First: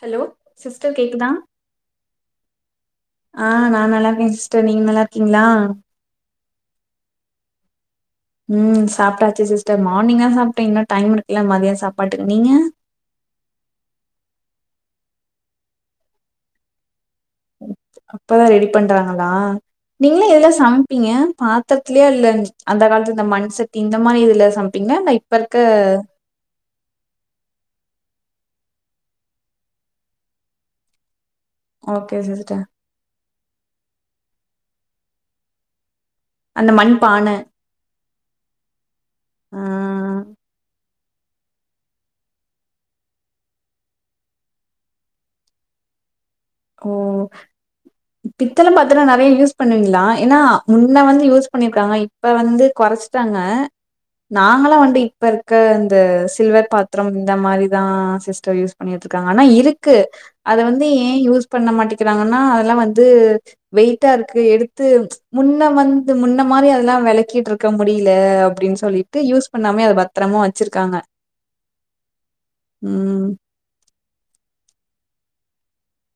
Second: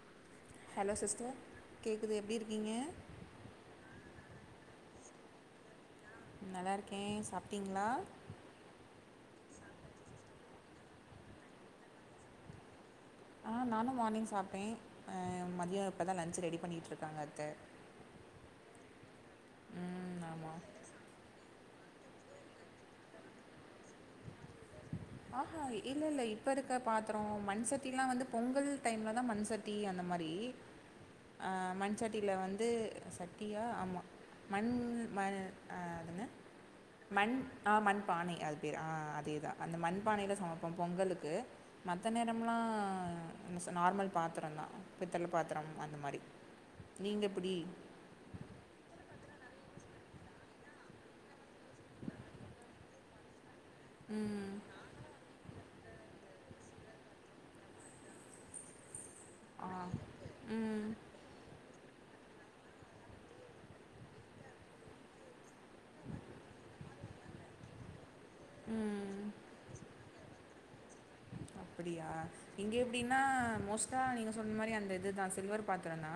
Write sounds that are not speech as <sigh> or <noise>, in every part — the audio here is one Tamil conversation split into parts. ஹலோ சிஸ்டர் கேக்குதா கேட்குது எப்படி இருக்கீங்க அ நா நல்லாருக்கே சிஸ் டர் நீங்க நல்லாருக்கீங்ளா நல்லாருக்கே சாப்ட்டிங்ளா ம் சாப்ட்டாச்சி சிஸ்டர் மார்னிங் தா சாப்ட்டே இன்னு டைம் இருக்குல்ல மதியோ சாப்பாட்டுக்கு நீங்க அ நானு மார்னிங் சாப்டே அ மதியோ இப்போ தா லன்ச் ரெடி பண்ணிட்ருக் அப்பாதா ரெடி பண்றாங்களா ம் நீங்களா எதுல ஆமாம் சமைப்பீங்க பாத் துறத்துலயா இல்ல அந்த காலத்துல இந்த மண்சட்டி இந்த மாதிரி இதுல சமைப்பீங்கள்ளா ந இப்ப இருக்க பொங்க பாத்ரோ மண்சட்டிலா வந்து பொங்கல் டைம்லதா மண்சட்டி அந்த மாரி அ மண் ஓகே சட்டியில சிஸ்டர் வந்து சட்டியா ஆமா மண் ம அ அந்த மண் பான பானை அது பேரு ஆ அதேதா அந்த ஆ மண்பானையில சமப்போ பொங்கலுக் கு மத்த நேரம்லா என்ன சொல்ல நார்மல் பாத்ரோதா பித்தள பாத்ரம் அந்த மாரி ஓ நீங்க எப்டி? பித்தள பாத்ரோ நெறைய யூஸ் பண்ணுவீங்ளா ஏன்னா முன்ன வந்து யூஸ் பண்ணிருக்காங்க இப்ப வந்து கொறச்சிட்டாங்க ம். நாங்களா வந்து இப்ப இருக் க இந்த சில்வர் பாத்ரம் இந்த மாரி தா சிஸ்டர் யூஸ் பண்ணிட்ருக் காங்க ஆனா ஆ. இருக்கு அத வந்து ம். ஏ யூஸ் பண்ண மாட்டிக்கிறாங்கன்னா அதெல்லா வந்து வெயிட்டா இருக்கு எடுத்து முன்ன வந்து முன்ன மா ர் அதெல்லா வெளக்கிட்ருக்க முடில அப்டின்னு சொல்லிட்டு ம். யூஸ் பண்ணாமயே அத பத்ரமா வெச்சிருக்காங்க அப்டியா இங்க எப்டினா மோஸ்ட் டா நீங்க சொன்ன மாரி அந்த இதுதா சில்வர் பாத்ரோதா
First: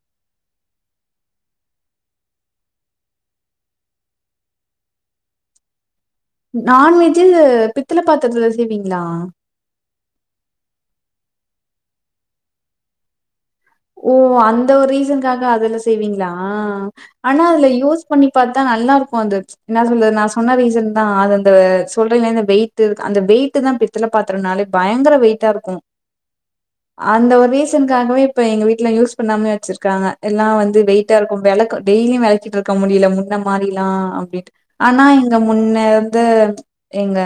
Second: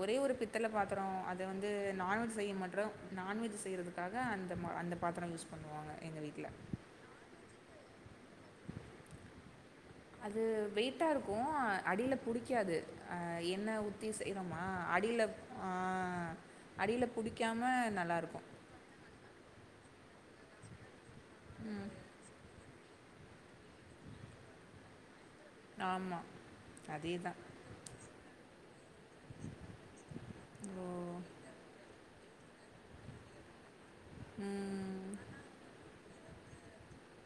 ஒரே ஒரு பித்தள பாத்ரோ அத வந்து நான் நான்வெஜ் செய்ய மாட்ரோ நான்வெஜ் செய்றதுக்காக அந்த மா அந்த பாத்ரோ யூஸ் பண்ணுவாங்க எங்க வீட்ல நான்வெஜூ பித்தள பாத்துரத்துல செய்வீங்ளா அது வெயிட்டாருக்கோ அடில புடிக்காது அ என் ஓ அந்த ஒரு ரீசனுக்காக ஆ அதுல செய்வீங்ளா அடியில ஆனா புடிக்காம அதுல யூஸ் பண்ணி நல்லாருக்கும் பாத் ன நல்லாருக்கோ அது என்ன சொல்றது நா சொன்ன ரீசன் தா அது அந்த சொல்றேல அந்த வெயிட் டு அந்த வெயிட்டு தா பித்தள பாத்துரோனாலே பயங்கர வெயிட் டாருக்கோ ஆமா. அந்த அதேதான். ஒரு ரீசனுக்காகவே இப்ப எங்க வீட் ல யூஸ் பண்ணாம்லே வெச்சிருக்காங்க எல்லா வந்து ஓ! வெயிட்டாருக்கோ வெளக்க டெய்லியு வெளக்கிட்டுருக்க முடில முன்ன மாரி லா அப்டின்ட்டு ஆனா ம். இங்க முன்ன து எங்க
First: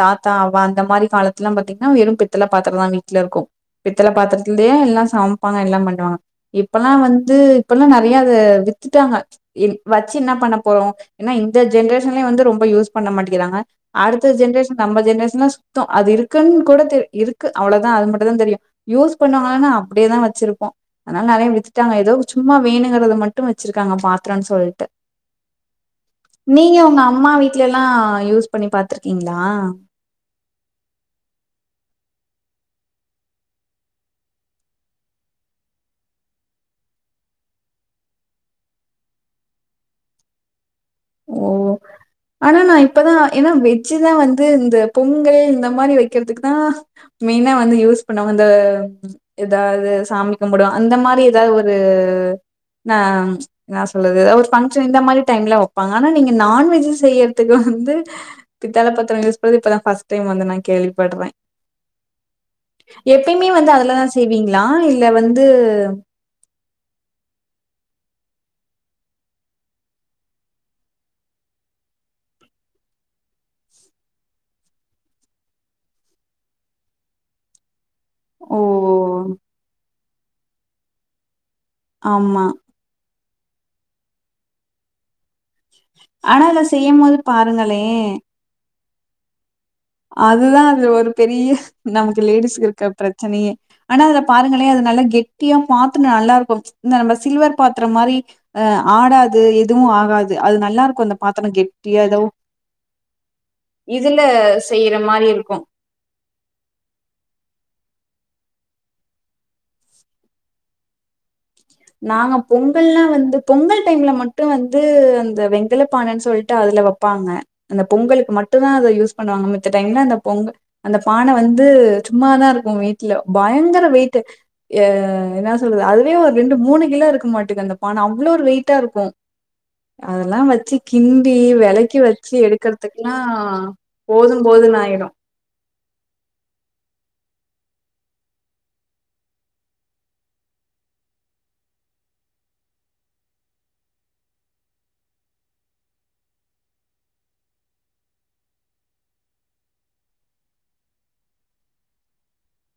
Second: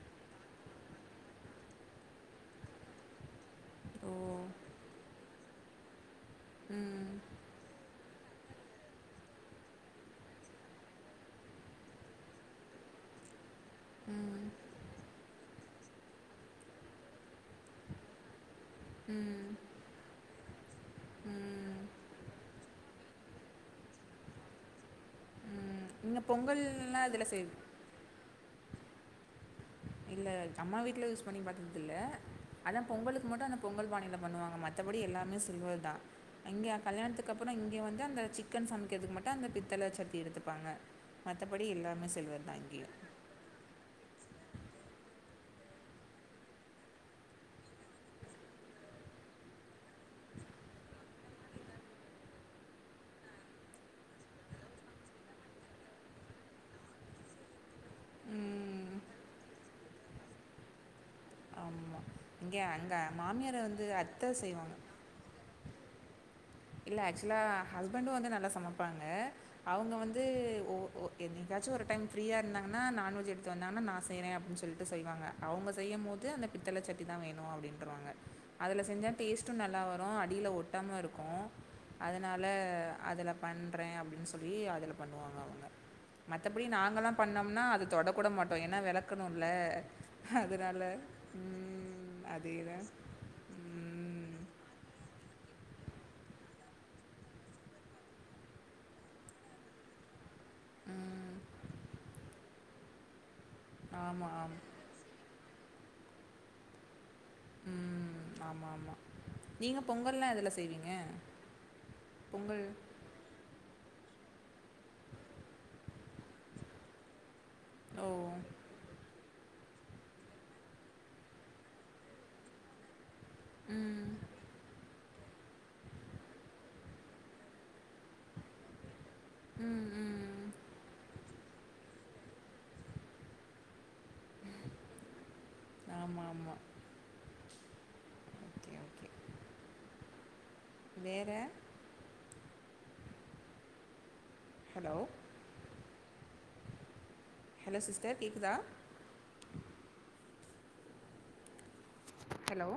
தாத்தா அவ்வா அந்த மாரி காலத்துலா பாத்தீங்கன்னா வெறு பித்தள பாத்துரோதா வீட்டுலருக்கோ பித்தள ஓ! பாத்திரத்துலயே எல்லா சமப்பாங்க எல்லா பண்ணுவாங்க இப்பல்லா ம். வந்து இப்பல்லா நெற் றைய அது வித்துட்டாங்க எ வெச்சி என்ன பண்ண போறோ ஏன்னா இந்த ஜென்ரேஷன்ல வந்து ரொம்ப யூஸ் பண்ண பண்ண மாட்டேகிறாங்க அடுத்த ம். ஜென்ரேஷன் நம்ப ஜென்ரேஷன்லா சுத்தோ அது இருக்குன் கூட தெ இருக்கு அவ்ளோதா அது மட்டுந்தா தெரியோ யூஸ் ம். பண்ணுவாங்களானா அப்டியேதா வெச் சிருப்போ அனால நெறைய ம். வித்துட்டாங்க ஏதோ சும்மா வேணுங்கறத மட்டு வெச்சிருக்காங்க பாத்ரோன்னு சொல்ட்டு இங்கே நீங்க ஒங்க பொங்கல்லாம் இதில் அம்மா செய் வீட்லலா யூஸ் பண்ணி பாத்துருக்கீங்ளா இல்ல அம்மா வீட்ல யூஸ் பண்ணி பாத்ததில்ல அதா பொங்கலுக்கு மட்டு அந்த பொங்கல் பானையில பண்ணுவாங்க மத்தபடி எல்லாமே சில்வர்தா இங்க கல்யாணத்துக்கு அப்றோ இங்க வந்து அந்த சிக்கன் சமைக்கறதுக்கு மட்டு அந்த பித்தள எடுத்துப்பாங்க ஓ மற்றபடி எல்லாமே சில்வர் ஆனா தான் நா இங்கேயும் இப்பதா ஏனா வெஜ்ஜிதா வந்து இந்த பொங்கல் இந்த மாரி வைக்கறதுக்கு தா மெயினா வந்து யூஸ் பண்ணுவாங்க இந்த எதாது சாமி கும்புட அந்த மாரி எதாது ஒரு ஆ எனா சொல்றது ஒரு ஃபங்க்ஷன் இந்த மாரி டைம்ல வ ப்பாங்க ஆனா நீங்க நான்வெஜு செய்யறதுக்கு வந்து பித்தாள பாத்ரோ யூஸ் பண்றது இப்பதா ஃபர்ஸ்ட் டைம் வந்து நா கே ள்வி பட்றே ஆமாம் இங்கே அங்கே எப்பயுமே மாமியார் வந்து அதுலதா அத்தை செய்வீங்களா இல்ல வந்து இல்ல அக்சுலா ஹஸ்பண்டு வந்து நல்லா சமப்பாங்க அவங்க வந்து ஓ ஓ எண்ணிகா ச்சு ஒரு டைம் ஃப்ரீயா இருந்தாங்கனா நான்வெஜ் எடுத்து வந்தாங்கனா நா செய்றே அப்டின்னு சொல்ட்டு செய்வாங்க அவங்க செய்யம்போது அந்த பித்தள சட்டி தா வேணு அப்டின்ருவாங்க ஓ! அதுல செஞ்சா டேஸ்ட்டு நல்லா வரு அடியில ஒட்டாம இருக்கு ஆமா. அதனால அதுல பண்றே அப்டின்னு சொல்லி அதுல பண்ணுவாங்க அவங்க ஆனா அத மத்தபடி நாங்கல்லா செய்யும்போது பண்ணோம்னா அது பாருங்களேன், தொடக்குட மாட்டோ ஏனா வெளக்கனுல அதுதா அது ஒரு பெரிய நமக்கு அதே லேடிஸ்க்கு தான் இருக்குற பிரச்சனையே ஆனா அதுல ம் பாருங்களே அது நல்லா கெட்டியா <unintelligible> நல்லாருக்கு இந்த நம்ப சில்வர் பாத்ரோ மாரி அ ஆடாது எதுவு ஆகாது அது நல்லாருக்கு அந்த பாத்ரோ கெட்டியா எதோ இதுல ஆமாம் ஆமாம் செய்ற மாரி இருக்கு ம் ஆமா ஆமா நீங்க பொங்கல்லா எதுல செய்வீங்க நாங்க பொங்கல் பொங்கல்லா வந்து பொங்கல் டைம்ல மட் டு வந்து அந்த வெங்கல பானன் சொல்ட்டு அதுல வப்பாங்க அந்த ஓ! பொங்கலுக்கு மட்டு்தா அத யூஸ் பண்ணுவாங்க மித் த டைம்லா அந்த பொங்க அந்த பான வந்து சும்மாதா இருக்கு வீட்ல பயங்கர ம். வெயிட்டு எனா சொல்றது அதுலயு ஒரு ரெண்டு மூனு கிலோ இருக்குமாட்டுக்கு அந்த பான அவ்ளோ ஒரு வெயிட்டா இருக்கு ம், அதெல்லா ம். வச்சி கிண் டி வெலக்கி வச்சி எடுக்கறதுக்லா போது போதுன்னு ஆயிடு ஆமா ஆமா ஓகே, ஓகே. வேற ஹலோ ஹலோ சிஸ்டர் கேக்குதா ஹலோ